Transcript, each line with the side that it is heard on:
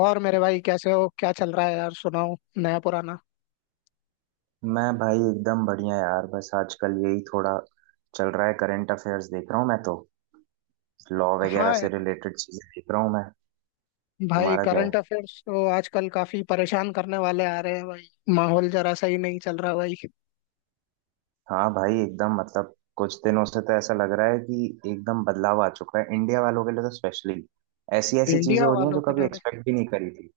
left: और मेरे भाई कैसे हो, क्या चल रहा है यार? सुनाओ नया पुराना।
right: मैं भाई एकदम बढ़िया यार। बस आजकल यही थोड़ा चल रहा है, करंट अफेयर्स देख रहा हूँ मैं तो। लॉ वगैरह
left: हाँ
right: से
left: यार।
right: रिलेटेड चीजें देख रहा हूँ मैं।
left: भाई
right: तुम्हारा क्या है?
left: करंट अफेयर्स तो आजकल काफी परेशान करने वाले आ रहे हैं भाई। माहौल जरा सही नहीं चल रहा भाई।
right: हाँ भाई एकदम। मतलब कुछ दिनों से तो ऐसा लग रहा है कि एकदम बदलाव आ चुका है। इंडिया वालों के लिए तो स्पेशली ऐसी ऐसी चीजें
left: इंडिया
right: हो रही हैं
left: वालों
right: जो
left: के
right: कभी
left: लिए भाई
right: एक्सपेक्ट भी नहीं करी थी।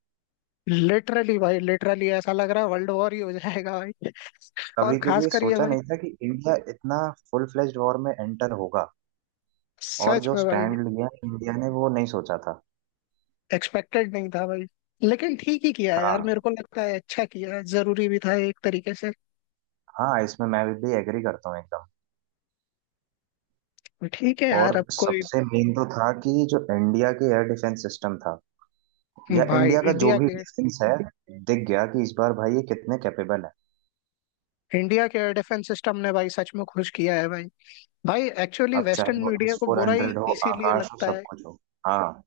left: लिटरली, भाई लिटरली ऐसा लग रहा है वर्ल्ड वॉर ही हो जाएगा भाई। और
right: कभी क्योंकि
left: खास
right: ये
left: कर ये
right: सोचा
left: भाई।
right: नहीं था कि इंडिया इतना फुल फ्लेज्ड वॉर में एंटर होगा। और
left: सच
right: जो
left: में भाई।
right: स्टैंड लिया इंडिया ने वो नहीं सोचा था।
left: एक्सपेक्टेड नहीं था भाई। लेकिन ठीक ही किया है यार,
right: हाँ।
left: मेरे को लगता है अच्छा किया है, जरूरी भी था एक तरीके से।
right: हाँ, इसमें मैं भी एग्री करता हूँ एकदम।
left: ठीक है
right: और
left: यार, अब कोई।
right: सबसे मेन तो था कि जो इंडिया के एयर डिफेंस सिस्टम था या
left: भाई
right: इंडिया का जो
left: इंडिया
right: भी
left: के।
right: डिफेंस है, दिख गया कि इस बार भाई ये कितने कैपेबल है।
left: इंडिया के एयर डिफेंस सिस्टम ने भाई सच में खुश किया है भाई। भाई एक्चुअली
right: अब चाहे
left: वेस्टर्न
right: वो एस
left: मीडिया को
right: फोर
left: बुरा ही
right: हंड्रेड हो,
left: इसीलिए
right: आकाश हो,
left: लगता
right: सब
left: है।
right: कुछ हो। हाँ,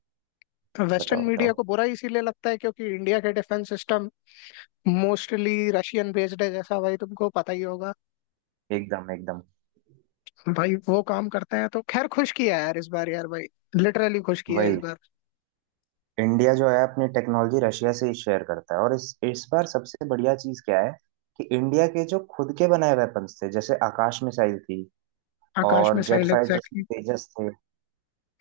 left: वेस्टर्न
right: बताओ
left: मीडिया
right: बताओ।
left: को बुरा इसीलिए लगता है क्योंकि इंडिया के defence system mostly Russian based है, जैसा भाई तुमको पता ही होगा।
right: एकदम एकदम।
left: भाई वो काम करते हैं तो खैर, खुश किया है यार इस बार, यार भाई लिटरली खुश किया है इस
right: वही,
left: बार।
right: इंडिया जो है अपनी टेक्नोलॉजी रशिया से ही शेयर करता है। और इस बार सबसे बढ़िया चीज क्या है कि इंडिया के जो खुद के बनाए वेपन्स थे, जैसे आकाश मिसाइल थी
left: आकाश
right: और जेट
left: मिसाइल
right: फाइटर्स में
left: एग्जैक्टली।
right: तेजस थे,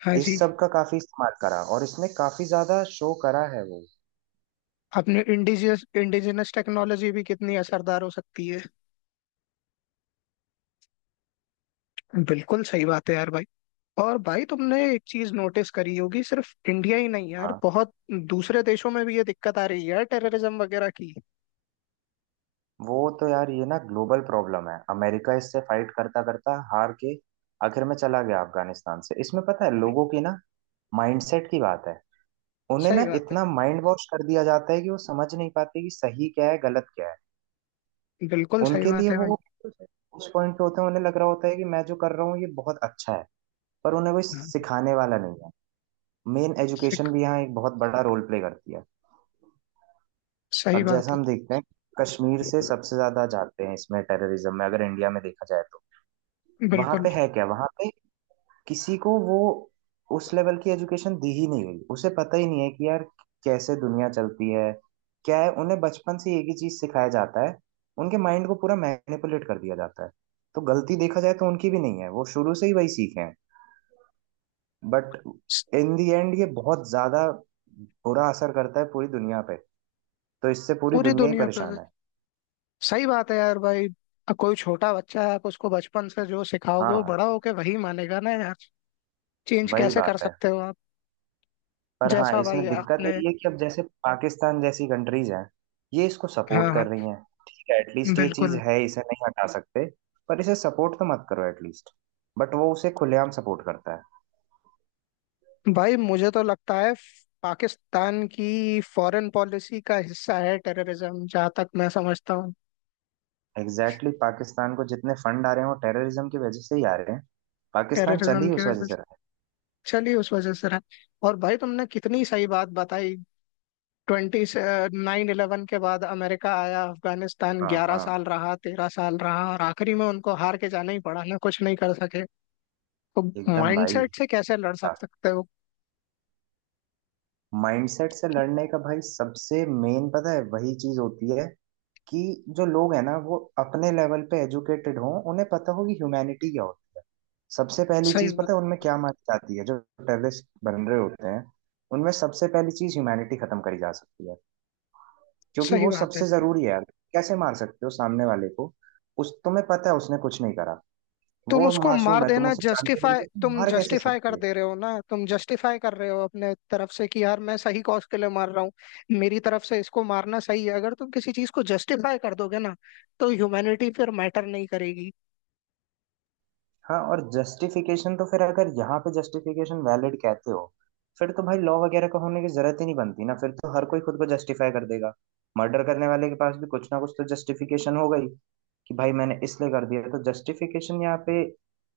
left: हाँ
right: इस
left: जी।
right: सब का काफी इस्तेमाल करा और इसने काफी ज्यादा शो करा है वो।
left: अपनी इंडिजियस, इंडिजिनस टेक्नोलॉजी भी कितनी असरदार हो सकती है। बिल्कुल सही बात है यार भाई। और भाई तुमने एक चीज नोटिस करी होगी, सिर्फ इंडिया ही नहीं यार,
right: हाँ।
left: बहुत दूसरे देशों में भी ये दिक्कत आ रही है यार, टेररिज्म वगैरह की।
right: वो तो यार ये ना ग्लोबल प्रॉब्लम है। अमेरिका इससे फाइट करता करता हार के आखिर में चला गया अफगानिस्तान से। इसमें पता है लोगों की ना माइंडसेट की बात है। उन्हें
left: सही
right: ना
left: बात है।
right: इतना माइंड वॉश कर दिया जाता है कि वो समझ नहीं पाते कि सही क्या है गलत क्या है।
left: बिल्कुल सही
right: उनके
left: बात
right: लिए
left: है भाई।
right: वो उस पॉइंट पे होते हैं, उन्हें लग रहा होता है कि मैं जो कर रहा हूँ ये बहुत अच्छा है। पर उन्हें वो
left: हाँ।
right: सिखाने वाला नहीं है। मेन एजुकेशन
left: सिख।
right: भी यहाँ एक बहुत बड़ा रोल प्ले करती है।
left: सही
right: अब
left: बात
right: जैसा
left: है।
right: हम देखते हैं, कश्मीर से सबसे ज्यादा जाते हैं इसमें टेररिज्म में, अगर इंडिया में देखा जाए तो। वहां
left: बिल्कुल।
right: पे है क्या, वहां पे किसी को वो उस लेवल की एजुकेशन दी ही नहीं गई। उसे पता ही नहीं है कि यार कैसे दुनिया चलती है, क्या है। उन्हें बचपन से एक ही चीज सिखाया जाता है, उनके माइंड को पूरा मैनिपुलेट कर दिया जाता है। तो गलती देखा जाए तो उनकी भी नहीं है, वो शुरू से ही वही सीखे हैं। बट
left: स-
right: इन दी एंड ये बहुत ज्यादा बुरा असर करता है पूरी दुनिया पे। तो इससे पूरी
left: पूरी
right: दुनिया ही
left: दुनिया पर।
right: परेशान है।
left: सही बात है यार भाई। कोई छोटा बच्चा है, आप उसको बचपन से जो सिखाओगे वो
right: हाँ,
left: बड़ा होके वही मानेगा ना यार। चेंज
right: वही
left: कैसे कर
right: बात है।
left: सकते हो आप?
right: पर हाँ,
left: जैसा भाई
right: इसमें दिक्कत
left: आपने।
right: यही है कि अब जैसे पाकिस्तान जैसी कंट्रीज हैं, ये इसको
left: हाँ
right: सपोर्ट
left: हाँ।
right: कर रही हैं। ठीक है, एटलीस्ट ये चीज
left: बिल्कुल।
right: है, इसे नहीं हटा सकते, पर इसे सपोर्ट तो मत करो एटलीस्ट। बट वो उसे खुलेआम सपोर्ट करता है।
left: भाई मुझे तो लगता है पाकिस्तान की फॉरेन पॉलिसी का हिस्सा है टेररिज्म, जहाँ तक मैं समझता हूँ।
right: एग्जैक्टली, पाकिस्तान को जितने फंड आ रहे हैं वो टेररिज्म की वजह से ही आ रहे हैं। पाकिस्तान चल
left: टेररिज्म
right: ही
left: की
right: उस वजह
left: वजह
right: से
left: से।
right: रहा है।
left: चलिए उस वजह से रहा। और भाई तुमने कितनी सही बात बताई। 9/11 के बाद अमेरिका आया, अफगानिस्तान
right: हाँ
left: ग्यारह
right: हाँ,
left: साल रहा, 13 साल रहा, और आखिरी में उनको हार के जाना ही पड़ा ना, कुछ नहीं कर सके। तो
right: एकदम भाई।
left: माइंडसेट से कैसे लड़ सक सकते हो?
right: माइंडसेट से लड़ने का भाई सबसे मेन पता है वही चीज होती है कि जो लोग हैं ना, वो अपने लेवल पे एजुकेटेड हों, उन्हें पता हो कि ह्यूमैनिटी क्या होती है। सबसे पहली
left: सही
right: चीज
left: बात।
right: पता है उनमें क्या मानी जाती है जो टेररिस्ट बन रहे होते हैं, उनमें सबसे पहली चीज ह्यूमैनिटी खत्म करी जा सकती है। क्योंकि
left: सही
right: वो
left: बात है।
right: सबसे जरूरी है यार। कैसे मार सकते हो सामने वाले को, उस तुम्हें पता है उसने कुछ नहीं करा।
left: तुम
right: वो
left: उसको मार
right: मासूम है, तुम
left: देना
right: उसे जानते भी नहीं
left: जस्टिफाई,
right: हो, तुम
left: तुम
right: मार कैसे
left: जस्टिफाई
right: सकते
left: कर
right: हो?
left: दे रहे हो ना, तुम जस्टिफाई कर रहे हो अपने तरफ से कि यार मैं सही कॉज के लिए मार रहा हूँ। मेरी तरफ से इसको मारना सही है। अगर तुम किसी चीज को जस्टिफाई कर दोगे ना, तो ह्यूमैनिटी फिर मैटर नहीं करेगी।
right: हाँ, और जस्टिफिकेशन तो फिर अगर यहाँ पे जस्टिफिकेशन वैलिड कहते हो, फिर तो भाई लॉ वगैरह का होने की जरूरत ही नहीं बनती ना, फिर तो हर कोई खुद को जस्टिफाई कर देगा। मर्डर करने वाले के पास भी कुछ ना कुछ तो जस्टिफिकेशन हो गई कि भाई मैंने इसलिए कर दिया। तो जस्टिफिकेशन यहाँ पे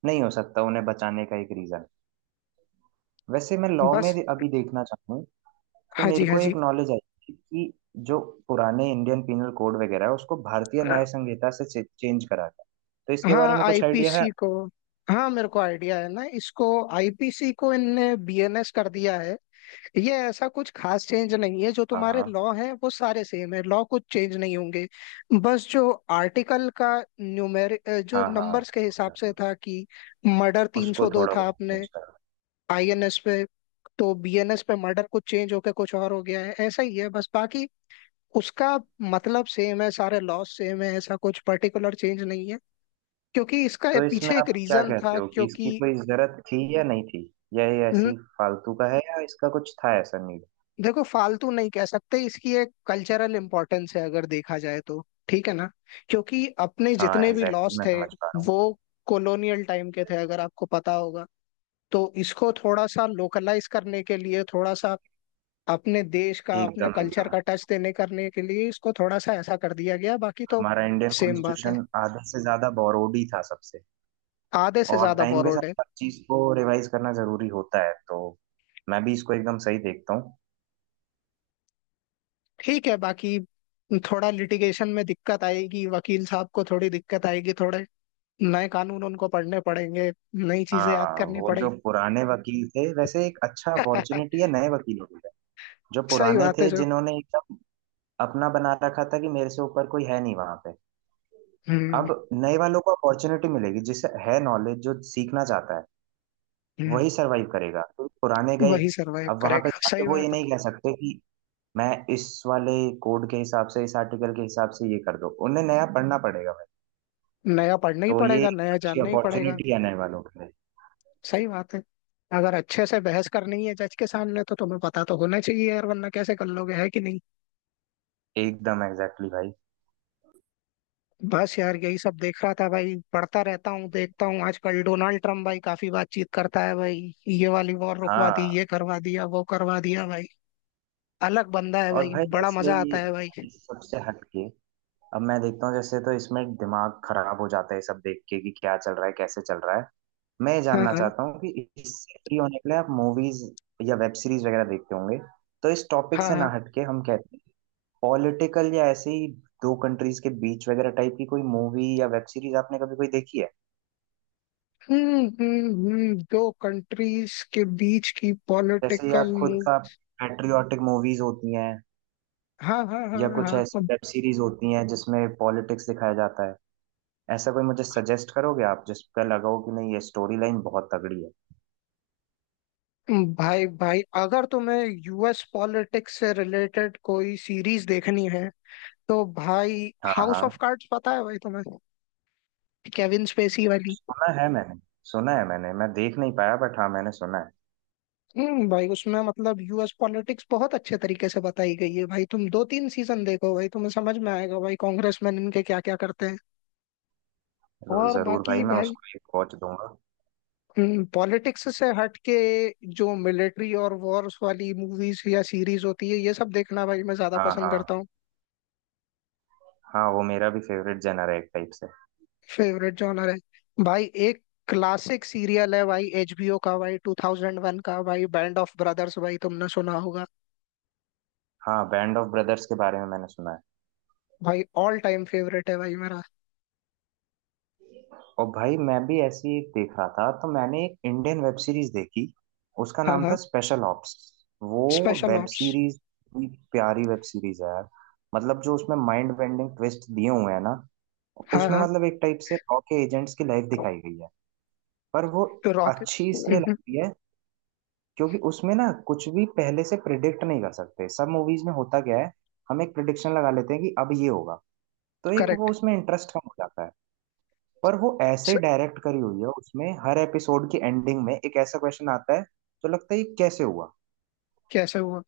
right: नहीं हो सकता उन्हें बचाने का एक रीजन। वैसे मैं लॉ में
left: बस।
right: अभी देखना चाहूँ तो
left: हाँ जी,
right: मेरे
left: हाँ
right: को
left: जी।
right: एक नॉलेज आई थी कि जो पुराने इंडियन पिनल कोड वगैरह है, उसको भारतीय न्याय संहिता से चेंज करा था। तो इसके बारे
left: हाँ,
right: में कुछ आइडिया है?
left: आईपीसी को। हाँ मेरे को आइडिया है ना इसको। आईपीसी को इनने बीएनएस कर दिया है। ये ऐसा कुछ खास चेंज नहीं है, जो
right: हाँ
left: तुम्हारे
right: हाँ
left: लॉ हैं वो सारे सेम है, लॉ कुछ चेंज नहीं होंगे। बस जो आर्टिकल का न्यूमेर जो
right: हाँ हाँ,
left: नंबर्स के हिसाब से था कि मर्डर
right: उसको
left: 302
right: थोड़ा
left: था
right: बहुत
left: आपने
right: सोचता है।
left: आईएनएस पे, तो बीएनएस पे मर्डर कुछ चेंज होके कुछ और हो गया है, ऐसा ही है बस। बाकी उसका मतलब सेम है, सारे लॉस सेम है, ऐसा कुछ पर्टिकुलर चेंज नहीं है। क्योंकि इसका
right: तो इसमें
left: पीछे एक
right: आप क्या
left: रीजन था,
right: कहते हो कि इसकी
left: क्योंकि
right: कोई जरूरत थी या नहीं थी, या ये ऐसी फालतू का है या इसका कुछ था ऐसा नीड?
left: देखो फालतू नहीं कह सकते, इसकी एक कल्चरल इंपॉर्टेंस है अगर देखा जाए तो। ठीक है ना? क्योंकि अपने
right: हाँ
left: जितने भी
right: एग्जैक्टली,
left: लॉस
right: मैं
left: थे
right: समझ पा रहा हूँ।
left: वो कॉलोनियल टाइम के थे, अगर आपको पता होगा। तो इसको थोड़ा सा लोकलाइज करने के लिए, थोड़ा सा अपने देश का, अपने
right: एकदम
left: कल्चर
right: एकदम,
left: का टच देने करने के लिए इसको थोड़ा सा ऐसा कर दिया गया, बाकी तो
right: हमारा इंडियन
left: सेम बात है।
right: कॉन्स्टिट्यूशन आधे से ज्यादा बोरोड ही था सबसे।
left: आधे से
right: और
left: ज्यादा
right: टाइम के
left: बोरोड
right: साथ
left: है।
right: हर चीज को रिवाइज करना जरूरी होता है, तो मैं भी इसको एकदम सही देखता हूँ।
left: ठीक है। बाकी थोड़ा लिटिगेशन में दिक्कत आएगी, वकील साहब को थोड़ी दिक्कत आएगी, थोड़ा नए कानून उनको पढ़ने पड़ेंगे, नई चीजें याद
right: हाँ,
left: करनी
right: वो
left: पड़ेगी।
right: जो पुराने वकील थे, वैसे एक अच्छा अपॉर्चुनिटी है नए वकीलों के लिए। जो
left: सही
right: पुराने
left: बात है।
right: थे
left: जो
right: जिन्होंने एकदम अपना बना रखा था कि मेरे से ऊपर कोई है नहीं वहां पे, अब
left: हम्म।
right: नए वालों को अपॉर्चुनिटी मिलेगी जिसे है नॉलेज, जो सीखना चाहता है
left: हम्म।
right: वही सरवाइव करेगा, तो पुराने गए।
left: वही सरवाइव
right: अब वहां पे
left: करेगा,
right: जाके
left: सही
right: वो ये
left: बात।
right: नहीं कह सकते कि मैं इस वाले कोड के हिसाब से, इस आर्टिकल के हिसाब से ये कर दो। उन्हें नया पढ़ना पड़ेगा भाई।
left: है, नया पढ़ना ही
right: तो ये
left: पड़ेगा,
right: एक
left: नया
right: अच्छी
left: जानना ही पड़ेगा।
right: अपॉर्चुनिटी है नए वालों के लिए।
left: सही बात है। अगर अच्छे से बहस करनी है जज के सामने, तो तुम्हें पता तो होना चाहिए यार, वरना कैसे कर लोगे, है कि नहीं?
right: एकदम एग्जैक्टली भाई।
left: बस यार यही सब देख रहा था भाई, पढ़ता रहता हूँ, देखता हूँ। आजकल डोनाल्ड ट्रम्प भाई काफी बातचीत करता है भाई, ये वाली वॉर रुकवा दी,
right: हाँ,
left: ये करवा दिया, वो करवा दिया भाई। अलग बंदा है
right: और
left: भाई,
right: भाई
left: बड़ा
right: ऐसे
left: मजा आता
right: ये
left: है भाई।
right: इस सबसे हटके, अब मैं देखता हूँ जैसे तो इसमें दिमाग खराब हो जाता है ये सब देख के कि क्या चल रहा है कैसे चल रहा है। मैं जानना चाहता हूँ कि इससे फ्री होने के लिए आप मूवीज या वेब सीरीज वगैरह देखते होंगे, तो इस टॉपिक
left: हाँ
right: से
left: हाँ।
right: ना हटके हम कहते हैं पॉलिटिकल या ऐसे ही दो कंट्रीज के बीच वगैरह टाइप की कोई मूवी या वेब सीरीज आपने कभी कोई देखी है?
left: हम्म, हम्म, दो कंट्रीज के बीच की
right: जैसे या
left: पॉलिटिकल
right: खुद
left: मूव।
right: का पैट्रियोटिक मूवीज होती हैं,
left: हाँ हाँ हाँ
right: या कुछ
left: हाँ।
right: ऐसी
left: अब,
right: वेब सीरीज होती हैं जिसमें पॉलिटिक्स दिखाया जाता है। ऐसा कोई मुझे सजेस्ट करोगे आप जिसका लगा हो कि नहीं ये स्टोरी लाइन बहुत तगड़ी है?
left: भाई भाई अगर तुम्हें यूएस पॉलिटिक्स से रिलेटेड कोई सीरीज देखनी है तो भाई
right: हाँ
left: हाउस ऑफ
right: हाँ,
left: कार्ड्स, पता है भाई तुम्हें, केविन स्पेसी वाली।
right: सुना है मैंने। सुना है मैंने, मैं देख नहीं पाया बट हाँ मैंने सुना है।
left: हम्म, भाई उसमें मतलब यूएस पॉलिटिक्स बहुत अच्छे तरीके से बताई गई है भाई, तुम 2 3 सीजन देखो भाई, तुम्हें समझ में आएगा भाई कांग्रेसमैन इनके क्या क्या करते हैं।
right: चलो
left: और
right: जरूर भाई,
left: बाकी
right: मैं
left: भाई,
right: उसको एक वॉच दूंगा।
left: पॉलिटिक्स से हट के जो मिलिट्री और वॉर्स वाली मूवीज या सीरीज होती है, ये सब देखना भाई मैं ज्यादा
right: हाँ
left: पसंद
right: हाँ।
left: करता हूँ।
right: हाँ, वो मेरा भी फेवरेट जेनर है एक टाइप से।
left: फेवरेट जॉनर है। भाई एक क्लासिक सीरियल है भाई, एचबीओ का भाई, 2001 का भाई, बैंड ऑफ ब्रदर्स, भाई तुमने सुना होगा।
right: हाँ, बैंड ऑफ ब्रदर्स के बारे में मैंने सुना है।
left: भाई ऑल टाइम फेवरेट है भाई मेरा।
right: और भाई मैं भी ऐसी एक देख रहा था, तो मैंने एक इंडियन वेब सीरीज देखी। उसका
left: हाँ
right: नाम था
left: हाँ।
right: Special ops. वो
left: स्पेशल
right: वेब
left: ऑप्स।
right: सीरीज भी प्यारी वेब सीरीज है यार। मतलब जो उसमें माइंड बेंडिंग ट्विस्ट दिए हुए हैं ना,
left: हाँ
right: उसमें
left: हाँ।
right: मतलब एक टाइप से रॉ के एजेंट्स की लाइफ दिखाई गई है। पर वो
left: तो रॉकेट।
right: अच्छी इसलिए लगती है क्योंकि उसमें ना कुछ भी पहले से प्रिडिक्ट नहीं कर सकते। सब मूवीज में होता क्या है, हम एक प्रिडिक्शन लगा लेते हैं कि अब ये होगा, तो एक वो
left: करेक्ट।
right: उसमें इंटरेस्ट कम हो जाता है। पर वो ऐसे डायरेक्ट करी हुई है, उसमें हर एपिसोड की एंडिंग में एक ऐसा क्वेश्चन आता है तो लगता है ये कैसे हुआ।
left: कैसे हुआ?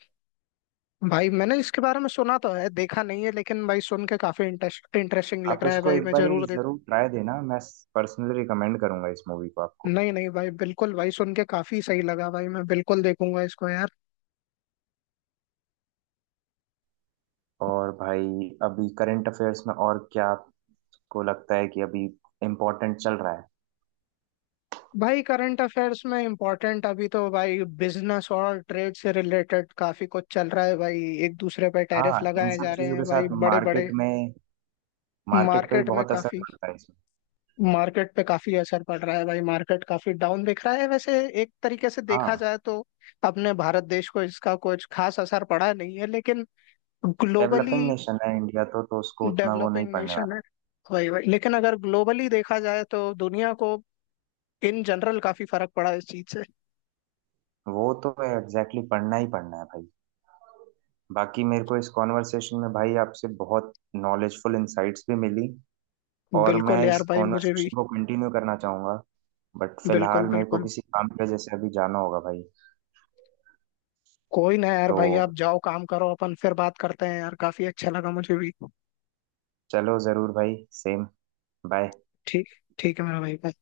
left: भाई मैंने इसके बारे में सुना तो है, देखा नहीं है, लेकिन भाई सुन के काफी इंटरेस्टिंग
right: आप
left: लग रहा है
right: इसको
left: भाई,
right: एक
left: मैं
right: बार ये
left: जरूर।
right: जरूर ट्राई देना, मैं पर्सनली रिकमेंड करूंगा इस मूवी को आपको।
left: नहीं नहीं भाई, बिल्कुल भाई, सुन के काफी सही लगा भाई, मैं बिल्कुल देखूंगा इसको यार।
right: और भाई अभी करंट अफेयर्स में और क्या आपको लगता है कि अभी इम्पोर्टेंट चल रहा है?
left: भाई करंट अफेयर्स में इम्पोर्टेंट अभी तो भाई बिजनेस और ट्रेड से रिलेटेड काफी कुछ चल रहा है भाई, एक दूसरे पे टैरिफ
right: हाँ, इन
left: लगाए
right: सब
left: जा रहे
right: चीजों के
left: हैं भाई
right: साथ
left: बड़े बड़े।
right: मार्केट में, मार्केट पे भी
left: मार्केट में
right: बहुत असर
left: काफी,
right: पड़ता है।
left: मार्केट पे काफी असर पड़ रहा है भाई, मार्केट काफी डाउन दिख रहा है वैसे, एक तरीके से देखा
right: हाँ,
left: जाए तो। अपने भारत देश को इसका कुछ खास असर पड़ा नहीं है, लेकिन
right: डेवलपिंग
left: ग्लोबली
right: नेशन है इंडिया, तो उसको उतना वो नहीं
left: डेवलपिंग
right: पढ़ने
left: नेशन है।
right: वाला।
left: वही वही, लेकिन अगर ग्लोबली देखा जाए तो दुनिया को इन जनरल काफी फर्क पड़ा इस चीज से।
right: वो तो एग्जैक्टली, पढ़ना ही पढ़ना है भाई। बाकी मेरे को इस कॉन्वर्सेशन में भाई आपसे बहुत नॉलेजफुल इंसाइट्स भी मिली, और मैं
left: बिल्कुल
right: इस
left: यार भाई, मुझे भी।
right: कॉन्वर्सेशन को कंटिन्यू करना चाहूंगा, बट
left: बिल्कुल
right: फिलहाल मेरे को
left: बिल्कुल।
right: किसी काम की वजह से अभी जाना होगा भाई।
left: कोई ना यार
right: तो
left: भाई, आप जाओ काम करो, अपन फिर बात करते हैं यार, काफी अच्छा लगा मुझे भी।
right: चलो ज़रूर भाई। सेम। बाय।
left: ठीक। ठीक है मेरा भाई, bye।